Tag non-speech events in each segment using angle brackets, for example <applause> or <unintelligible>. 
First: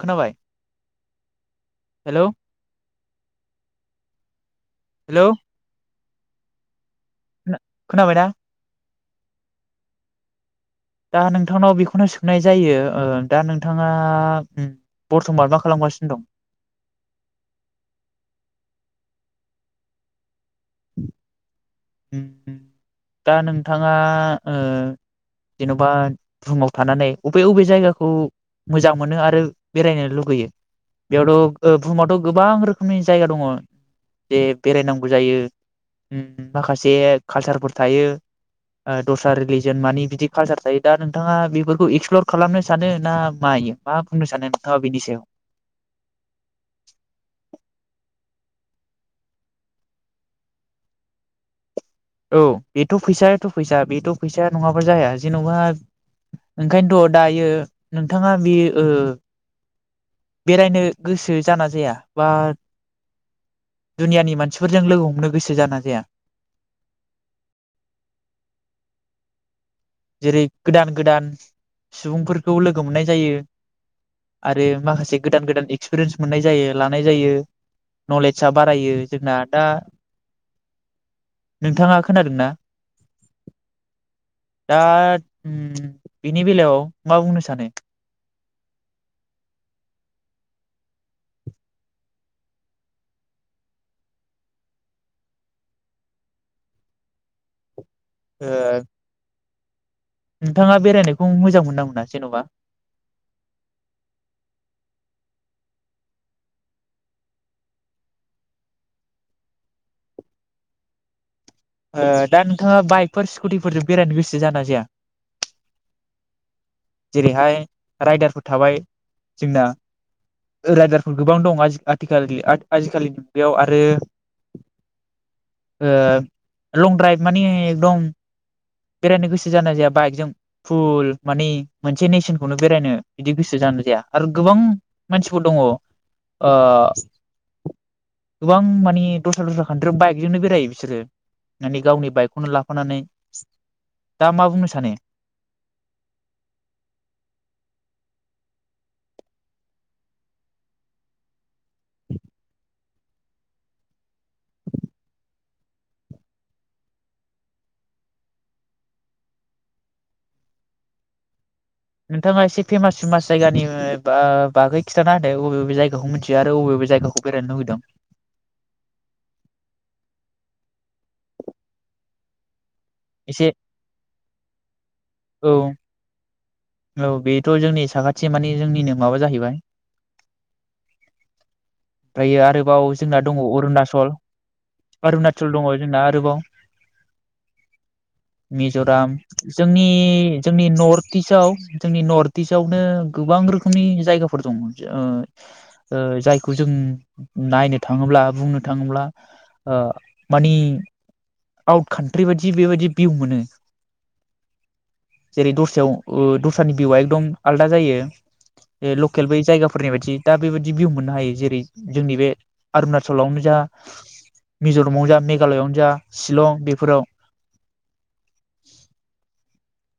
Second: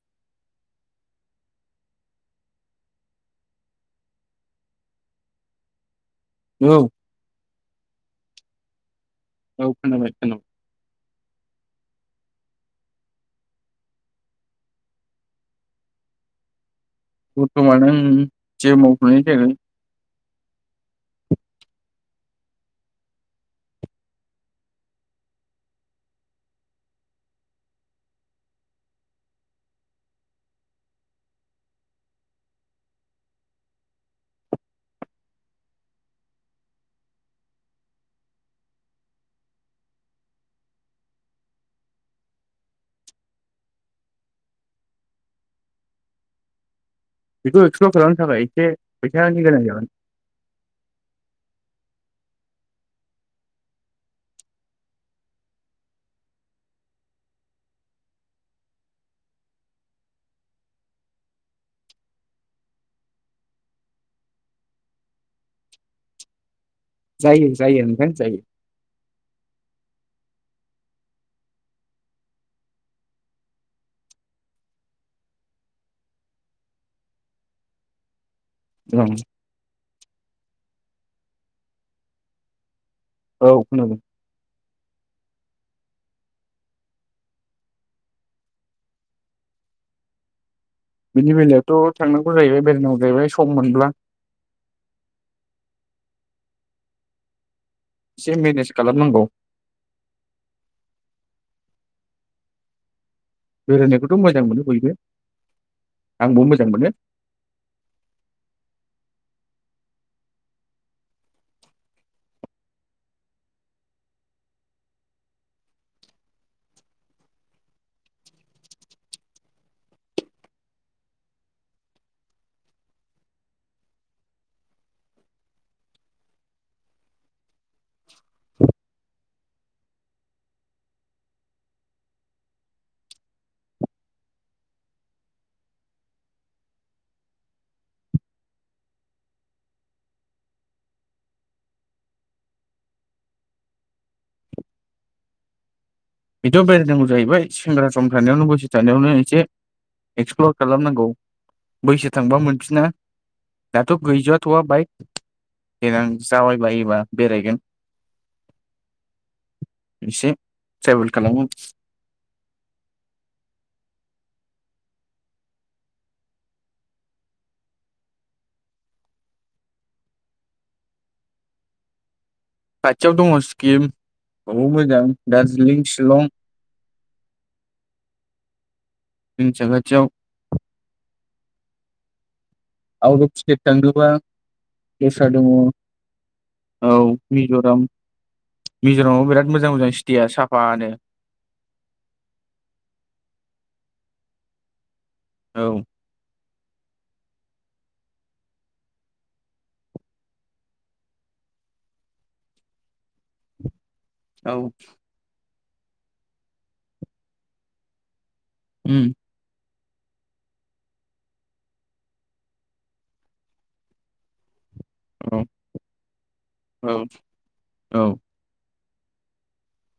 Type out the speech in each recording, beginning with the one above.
खोनाबाय hello hello औ खोना खोनाबाय दा? औ खोनाबाय‌ खोनाबा दा नोंथांनाव बेखौनो सोंनाय जायो ओ दा नोंथाङा उम बर्थमान मा खालामगासिनो दं? बर्थमान ओं जेबो मावथ'नाय जायाखै। उम दा नोंथाङा ओ जेनबा बुहुमाव थानानै अबे बबे जायगाखौ मोजां मोनो आरो बेरायनो लुगैयो बेयावथ बुहुमावथ गोबां रोखोमनि जायगा दङ जे बेरायनांगौ जायो उम माखासे काल्चारफोर थायो ओ दस्रा रिलिजन मानि बिदि काल्चार थायो दा नोंथाङा बिफोरखौ एक्सप्लर खालामनो सानो ना मायो मा बुंनो सानो नोंथाङा बिनि सायाव? बेखौ एक्सप्लर खालामनो थाखाय एसे फैसानि गोनां जागोन। औ बेथ फैसायाथ' फैसा बेथ फैसाया नङाबा जाया जेनबा ओंखायनथ दायो नोंथाङा बे ओ बेरायनो गोसो जाना जाया बा दुनियानि मानसिफोरजों लोगो हमनो गोसो जाना जाया? जायो जायो नोंथां जायो। जेरै गोदान गोदान सुबुंफोरखौ लोगो मोननाय जायो आरो माखासे गोदान गोदान एक्सपिरियेन्स मोननाय जायो लानाय जायो न'ले सा बारायो औ जोंना दा नोंथाङा खोनादों ना? औ खोनादों दा उम बिनि बेलायाव मा बुंनो सानो? बिनि बेलायावथ' थांनांगौ जाहैबाय बेरायनांगौ जाहैबाय सम मोनब्ला। से ओ मेनेज खालामनांगौ। नोंथाङा बेरायनायखौ मोजां मोनो ना मोना जेन'बा बेरायनायखौथ' मोजां मोनो बयबो आंबो मोजां मोनो। ओ दा नोंथाङा बाइकफोर स्कुटिफोरजों बेरायनो गोसो जायो ना जाया? जेरैहाय रायदारफोर थाबाय जोंना रायदारफोर गोबां दं आजि आथिखालनि आ आजिखालिनि मुगायाव आरो ओ लं द्राइभ माने एकदम बेरायनो गोसो जानाय जाया बाइकजों फुल मानि मोनसे नेसनखौनो बेरायनो इदि गोसो जानाय जाया आरो गोबां मानसिफोर दङ ओ गोबां मानि दस्रा दस्रा खान्ट्रियाव बाइकजोंनो बेरायो बिसोरो माने गावनि बाइकखौनो लाफानानै दा मा बुंनो सानो? बेथ' बेरायनांगौ जाहैबाय सेंग्रा सम थानायावनो बैसो थानायावनो एसे एक्सप्लर खालामनांगौ बैसो थांबा मोनफिना दाथ' गैजाथ'वा बाइक देनां जाबायबायोबा बेरायगोन एसे ट्रेबेल खालामगोन नोंथाङा एसे फेमास फेमास जायगानि बा बागै खिन्थाना होदो अबे बबे जायगाखौ मिथियो आरो अबे बबे जायगाखौ बेरायनो लुुबैदों खाथियाव दङ एसे सिक्किम बहुद मोजां औ दार्जिलिं शिलं औ बेथ' जोंनि साखाथि मानि जोंनिनो माबा जोंनि जाहैबाय साखाथियाव ओमफ्राय आरो बाव आउट जोंना अफ दङ स्टेट थाङोबा अरुणाचल अरुनाचल दङ जोंना आरोबाव औ मिज'राम मिज'राम मिज'रामाव बिराद मोजां जोंनि मोजां स्टेया जोंनि साफानो नर्थ इस्टआव जोंनि नर्थ इस्ट आवनो गोबां रोखोमनि जायगाफोर दं मोन ओ औ ओ जाय खौ जों नायनो थाङोब्ला बुंनो थाङोब्ला ओ मानि आउट कान्ट्रि बायदि बेबायदि भिउ मोनो औ जेरै दस्रायाव ओ दस <unintelligible> भिउआ एकदम आलदा जायो ए उम लकेल बेै जायगा फोरनि बायदि दा बेबायदि भिउ मोननो हायो जेरै जोंनि बे अरुणाचलावनो जा मिज'रामावनो जा औ मेघालयआवनो जा शिलं औ बेफोराव औ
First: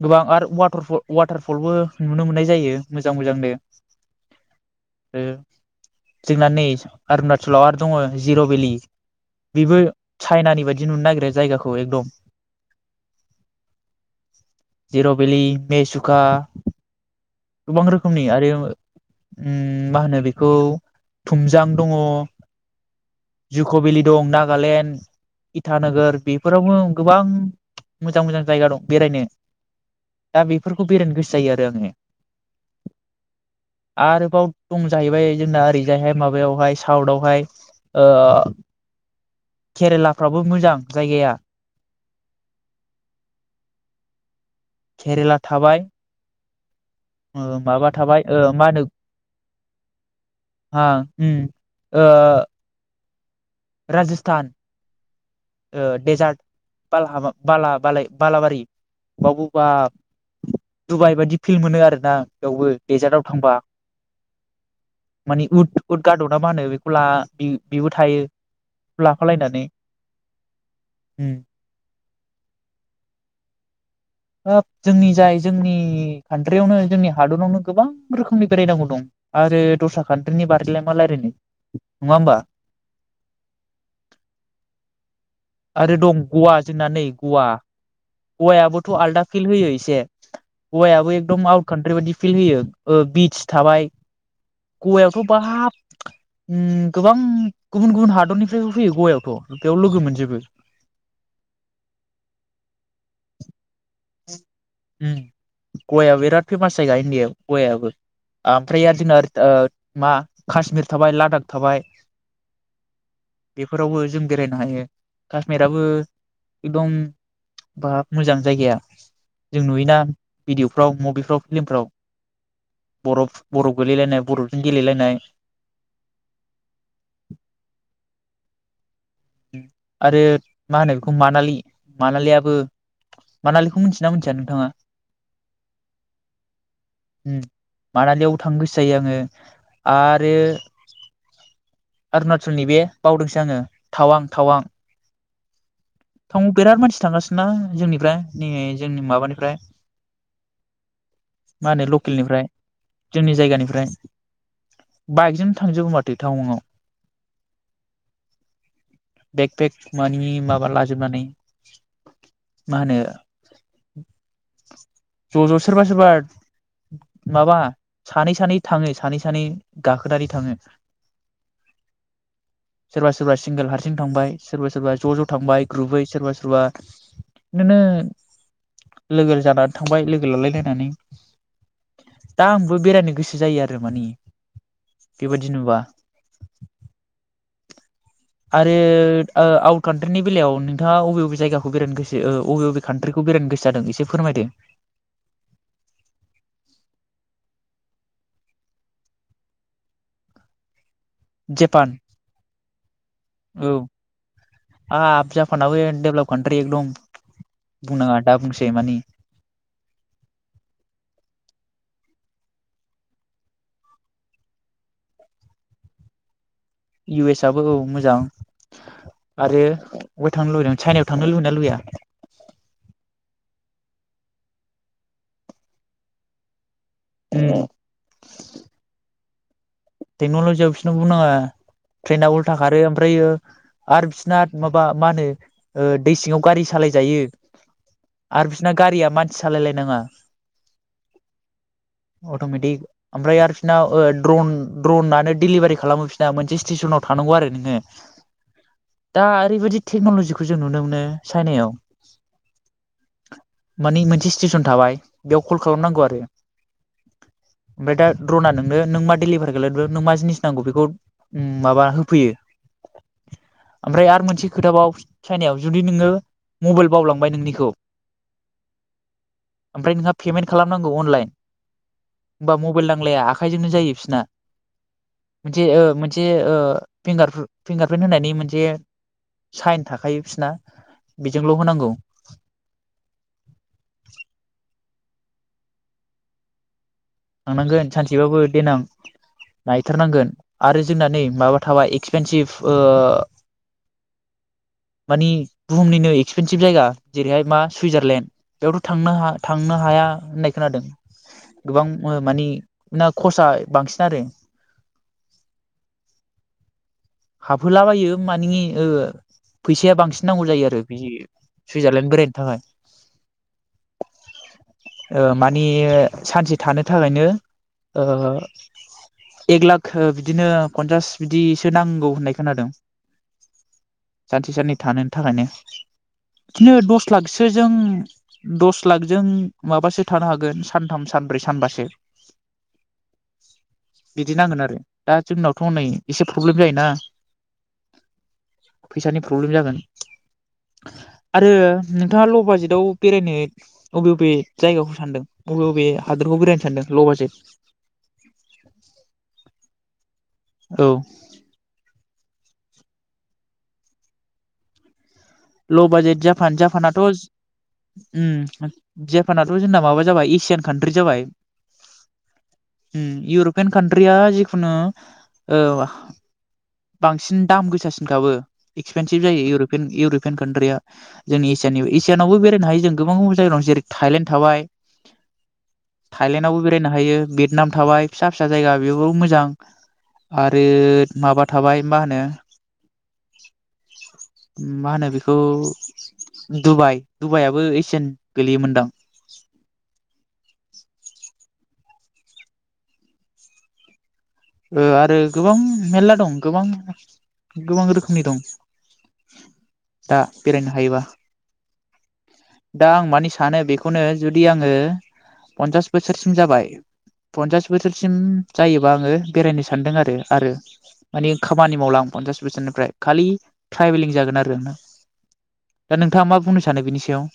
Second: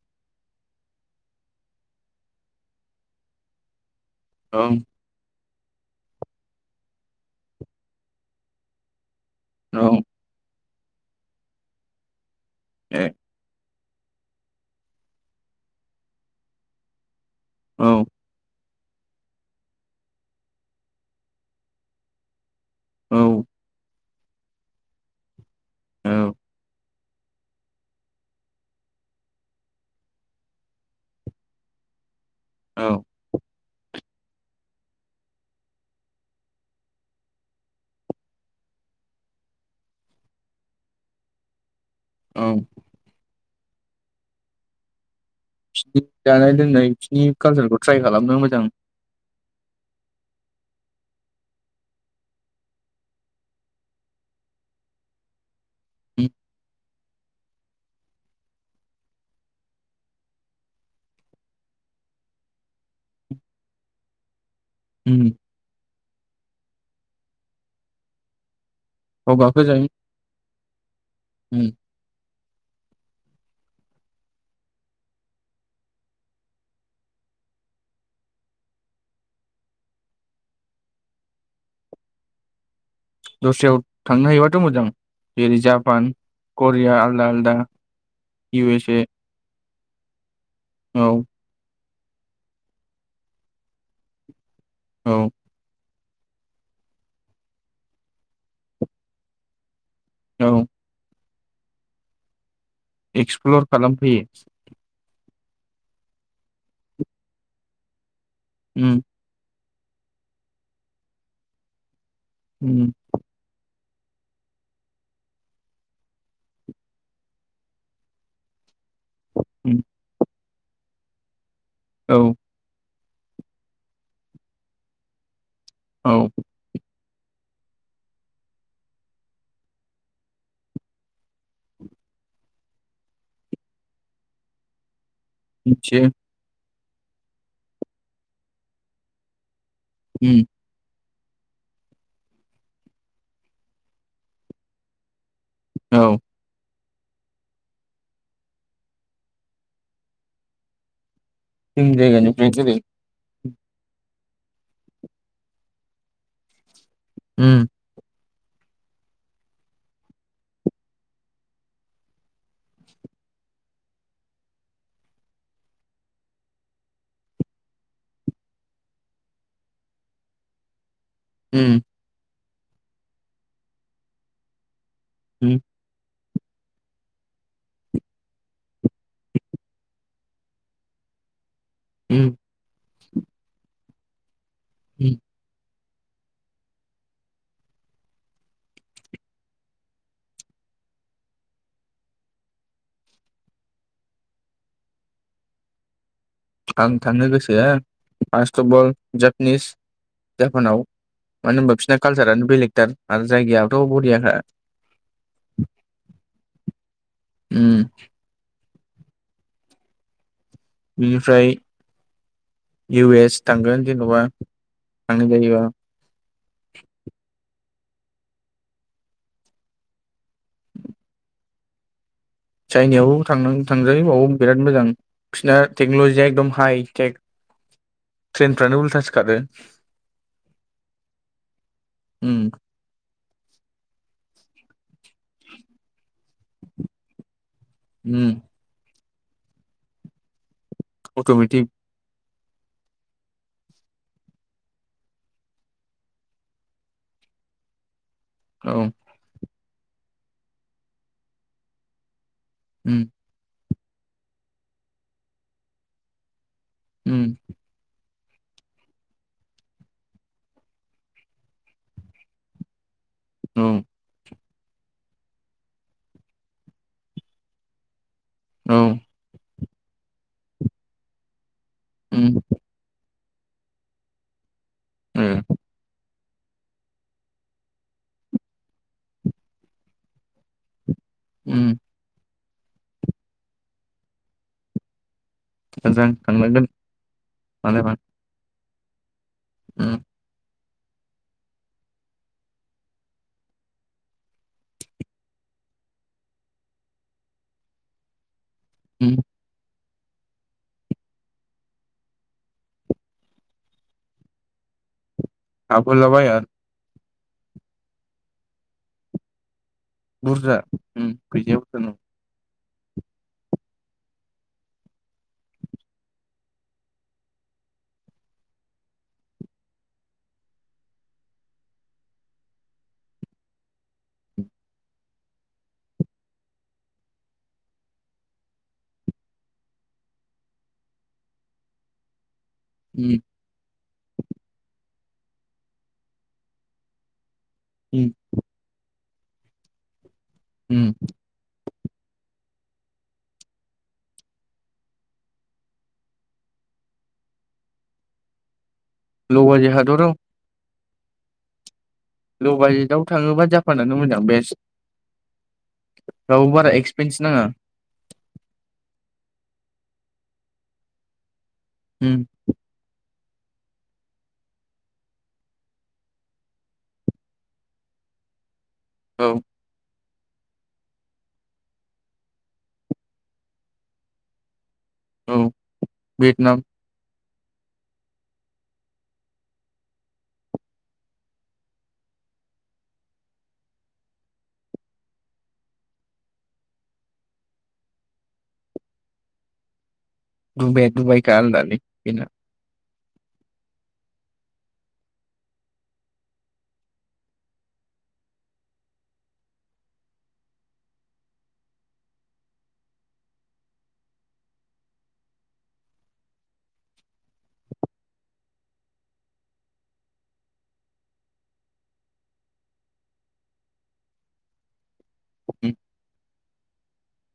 गोबां आरो वाटारफल वाटारफलबो नुनो मोननाय जायो मोजां मोजांनो ओम ओ जोंना नै अरुणाचलाव आरो दङ जिर' भेलि बेबो औ चाइनानि बायदि बिदि नुनो नागिरो जायगाखौ एकदम ए जिर' भेलि मेसुखा गोबां औ रोखोमनि आरो ओम मा होनो बेखौ थुमजां दङ औ जुख' भेलि दं नागालेण्ड इटानोगोर औ बेफोरावबो गोबां मोजां मोजां जायगा दं बेरायनो दा बेफोरखौ बेरायनो गोसो जायो आरो आङो औ आरोबाव दं जाहैबाय जोंना ओरैजायहाय माबायावहाय साउटआवहाय ओ केरेलाफ्राबो मोजां जायगाया औ खेरेला थाबाय बिसिनि जानाय लोंनाय बिसिनि ओ कालसारखौ माबा ट्राइ थाबाय खालामनो ओ मोजां मा होनो आ ओम ओ राजस्थान ओ उम डेजार्ट बालाहामा बाला बाला बालाबारि बाव बबा डुबाइ बायदि फिल मोनो आरोना बेयावबो दडेजार्टाव थांबा उम मानि उट उदगादना मा होनो बेखौ ला बेबो थायो गाव लाफालायनानै गाखोजायो उम हाब जोंनि जाय जोंनि कान्ट्रियावनो जोंनि हादरावनो गोबां रोखोमनि बेरायनांगौ दं आरो दस्रा कान्ट्रिनि बारैलाय मा रायज्लायनो नङा होमबा दस्रायाव थांनो हायोबाथ' मोजां जेरै आरो जापान दं गवा जोंना करिया नै आलदा गवा आलदा इउ एस गवायाबोथ' ए आलदा फिल्ड होयो ए <unintelligible> औ गवायाबो एकदम आउट कान्ट्रि बायि फिल होयो ओ बिस थाबाय गवायावथ' औ बाब ओम गोबां गुबुन गुबुन हादरनिफ्रायबो फैयो गवायावथ' बेयाव लोगो मोनजोबो औ एक्सप्लर खालामफैयो गवायाव बिराद फेमास जायगा इण्डियआव गवाबो आमफ्रायार उम आरो‌ जोंना ओरै ओ मा कश्मिर थाबाय लादाख थाबाय उम बेफोरावबो जों बेरायनो हायो काश्मिराबो एकदम बा मोजां जायगाया जों उम नुयोना भिडिअफ्राव मभिफ्राव फिल्मफ्राव औ बर'फ बर'फ गोलैलायनाय बर'जों गेलेलायनाय औ आरो मा होनो बेखौ मानालि मानालियाबो मानालिखौ मोनथियोना मोनथिया नोंथाङा मिथियो ओम मानालियावबो थांनो गोसो जायो आङो आरो उम अरुणाचलनि बे बावदोंसो आङो थावां थावां औ थं बेेरार मानसि थांगासिनो ना जोंनिफ्राय नै जोंनि माबानिफ्राय मा होनो जोंनि लकेलनिफ्राय जायगानिफ्राय जेरै जोंनि जायगानि ओमफ्राय बाइकजोंनो थांजोबो माथो टाउनाव उम बेक बेेक मानि माबा लाजोबनानै मा होनो ज' ज' सोरबा सोरबा माबा सानै सानै थाङो सानै सानै गाखोनानै थाङो उम सोरबा सोरबा सिंगोल हारसिं थांबाय सोरबा सोरबा ज' ज' उम थांबाय ग्रुबै सोरबा सोरबा बिदिनो लोगो जानानै थांबाय लोगो लालायलायनानै उम दा आंबो बिरायनो गोसो जायो आरो माने उम बेबायदि नुबा आरो ओ आउट कान्ट्रिनि बेलायाव नोंथाङा अबे बबे जायगाखौ बेरायनो गोसो ओ अबे अबे कान्ट्रिखौ बेरायनो गोसो जादों एसे फोरमायदों आं थांनो गोसो हो फार्स्ट अफ अल जापानिस जापानाव मानो होनबा जापान बिसना कालसारानो बेलेगथार आरो औ जायगायथ' बरियाखा कानट्रि एकदम उम बुंनाङा दाबुंसै जेमानि बिनिफ्राय इउ एस थांगोन जेनेबा थांनाय जायोबा इउ एस आबो औ मोजां आरो बहाय थांनो लुबैदों चाइनायाव थांनो लुबैयोना लुबैया? चाइनायावबाबो थांनां-थांजायो बावबो बिराद मोजां बिसिना टेकन'लजिया एकदम हाइ केेक लुबैया ट्रेनफ्रानो उल्थासो खारो <unintelligible> टेक्न'लजिया बिसिनाव बुंनाङा ट्रेेनआ उम उल्था खारो ओमफ्रायो आरो बिसना माबा मा होनो ओ दै सिङाव गारि सालाय जायो उम आरो बिसोरना गारिया मान सालायलायनाङा अट'मेटिक अट'मेटिक ओमफ्राय आरो बिसिना ओ द्रन ड्रनानो डेलिभारि खालामो बिसि आफिना मोनसे स्टेसनाव थानांगौ आरो नोङो औ दा ओरैबायदि टेक्न'लजिखौ जों नुनो मोनो चाइनायाव उम मानि मोनसे स्टेसन थाबाय बेयाव कल खालामनांगौ आरो उम द्र'ना नोंनो नों माडलिभार नों मा जिनिस नांगौ बेखौ माबा होफैयो औ ओमफ्राय आरो मोनसे खोथाबाव चाइनायाव जुदि नोङो मबाइल बावलांबाय नोंनिखौ औ ओमफ्राय नोंहा पेमेन्ट खालामनांगौ अनलाइन उम होनबा मबाइल नांलाया आखाइजोंनो जायो बिसोरना उम मोनसे ओ मोन मोनसे ओ फिंगार फिंगारप्रिन्ट होनायनि मोनसे साइन थाखायो बिसना बेजोंल' उम होनांगौ <inaudible> मोजां थानलांगोन थांनांगोन सानसेबाबो देनां उम नायथारनांगोन आरो जोंना नै माबा थाबाय एक्सपेनसिभ ओ मानि बुहुमनिनो एक्सपेनसिभ जायगा जेरैहाय मा सुइजारलेण्ड बेयावथ' थांनो उम हा थांनो हाया होननाय खोनादों गोबां मानि ना खरसाया बांसिन आरो थाबोला बाया हाबहोलाबायो मानि ओ फैसाया बांसिन नांगौ बुरजा जायो आरो बि उम फैसायाबो उम सुइजारलेण्ड बेरायनो थाखाय ओ माने सानसे थानो थाखायनो ओ एक लाग बिदिनो फन्सास बिदिसो नांगौ होननाय खोनादों सानसे साननै थानो थाखायनो बिदिनो दस लाखसो जों दस लाखजों माबासो थानो हागोन सानथाम सानब्रैसो सानबासो बिदि नांगोन आरो दा जोंनावथ' हनै एसे प्रब्लेम जायोना उम फैसानि प्रब्लेम जागोन उम आरो नोंथाङा ल बाजेटआव बेरायनो बबे बबे जायगाखौ सानदों अबे बबे हादोरखौ बेरायनो सानदों ल' बाजेत ल बाजेत हादराव औ लबाजेटआव थाङोबा जापानानो मोजां बेस्ट ल' बाजेट रावबो जापान बारा जापानाथ' एक्सपेन्स नाङा जापान' जोंना माबा जाबाय एसियान कान्ट्रि जाबाय हम उम इउरपियान कान्ट्रिया जिखुनु बांसिन दाम गोसासिनखाबो एक्पेनसिभ औ जायो इउरपियान इउरप फरेन कान्ट्रिया जोंनि एसियानि एसियानावबो बेरायनो हायो जों गोबां गुबुन जायगायाव जेरै थाइलेण्ड थाबाय औ थायलेण्डआवबो भियेटनाम बेरायनो हायो बेत नाम थाबाय फिसा फिसा जायगा बेयावबो मोजां आरो माबा थाबाय मा होनो मा होनो बेखौ डुबाइ डुबाइयाबो एसियान गोलैयोमोनदां दुबाईआ दुबाई दा आलदालै बेना ओ आरो गोबां मेरला दं गोबां गोबां रोखोमनि दं दा बेरायनो हायोबा दा आं मानि सानो बेखौनो जुदि आङो पन्सास बोसोरसिम जाबाय पन्सास बोसोरसिम जायोबा आङो बेरायनो सानदों आरो आरो मानि खामानि मावला आं पन्सास बोसोरनिफ्राय खालि ट्रायभेलिं जागोन आरो आंना उम दा नोंथाङा मा बुंनो सान सानो बिनि सायाव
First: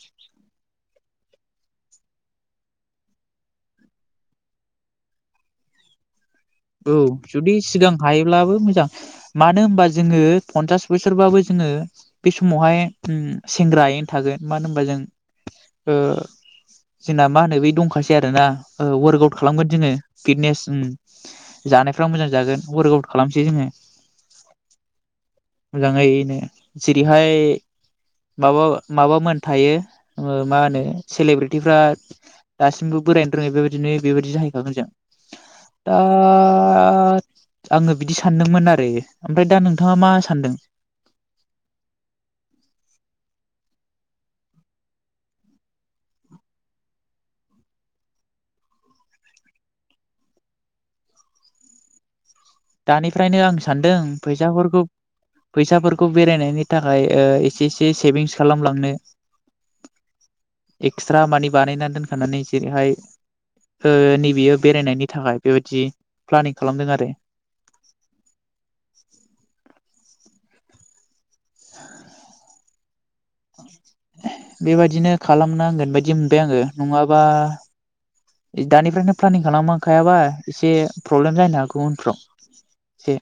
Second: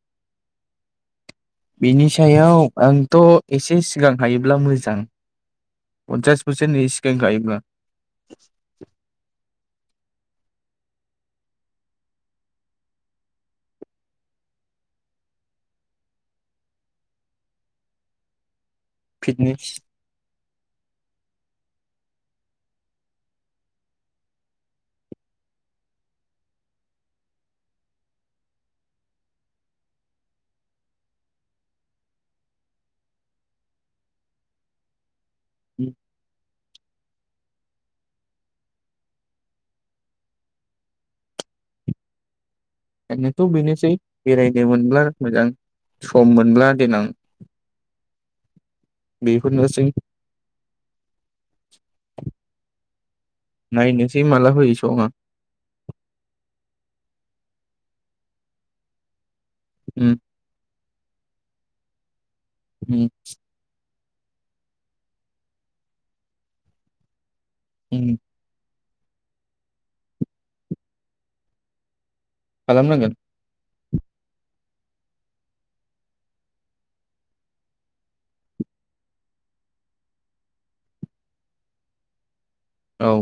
बिनि सायाव आंथ एसे सिगां हायोब्ला मोजां पन्सास बोसोरनि औ सिगां जुदि हायोब्ला सिगां हायोब्लाबो मोजां मानो होनबा जोङो पन्सास बोसोरबाबो जोङो बे समावहाय उम सेंग्रायैनो थागोन मानो होनबा जों ओ जोंना मा होनो बे दंखासै आरो ना ओ ववार्क आउट फिटनेस खालामगोन जोङो फिटनेस ओम जानायफ्रा मोजां जागोन वार्कआउट खालामसै जोङो मोजाङैनो जेरैहाय माबा माबा मोन थायो ओ मा होनो सेलेबेटिफ्रा दासिमबो बोरायनो रोङै बेबायदिनो बेबायदि जाहैखागोन जों दा आङो बिदि सानदोंमोन आरो ओमफ्राय दा नोंथाङा मा सानदों? ओरैनोथ' बेनोसै बेरायनो मोनब्ला मोजां सम मोनब्ला देनां बेफोरनोसै दानिफ्रायनो आं सानदों नायनोसै माला होयो फैसाफोरखौ समा फैसाफोरखौ बेरायनायनि थाख ओमफाय ओ एसे एसे सेभिंस खालामलांनो <unintelligible> एक्सट्रा मानि बानायनानै दोनखानानै जेरैहाय उम ओ नैबेयो बेरायनायनि थाखाय बेबायदि प्लानिं खालामदों आरो उम <inaudible> <inaudible> खालामनांगोन बेबायदिनो खालामनांगोन बायदि मोनबाय आङो नङाबा दानिफ्रायनो प्लानिं खालामखायाबा एसे प्रब्लेम जानो हागौ उनफ्राव औ एसे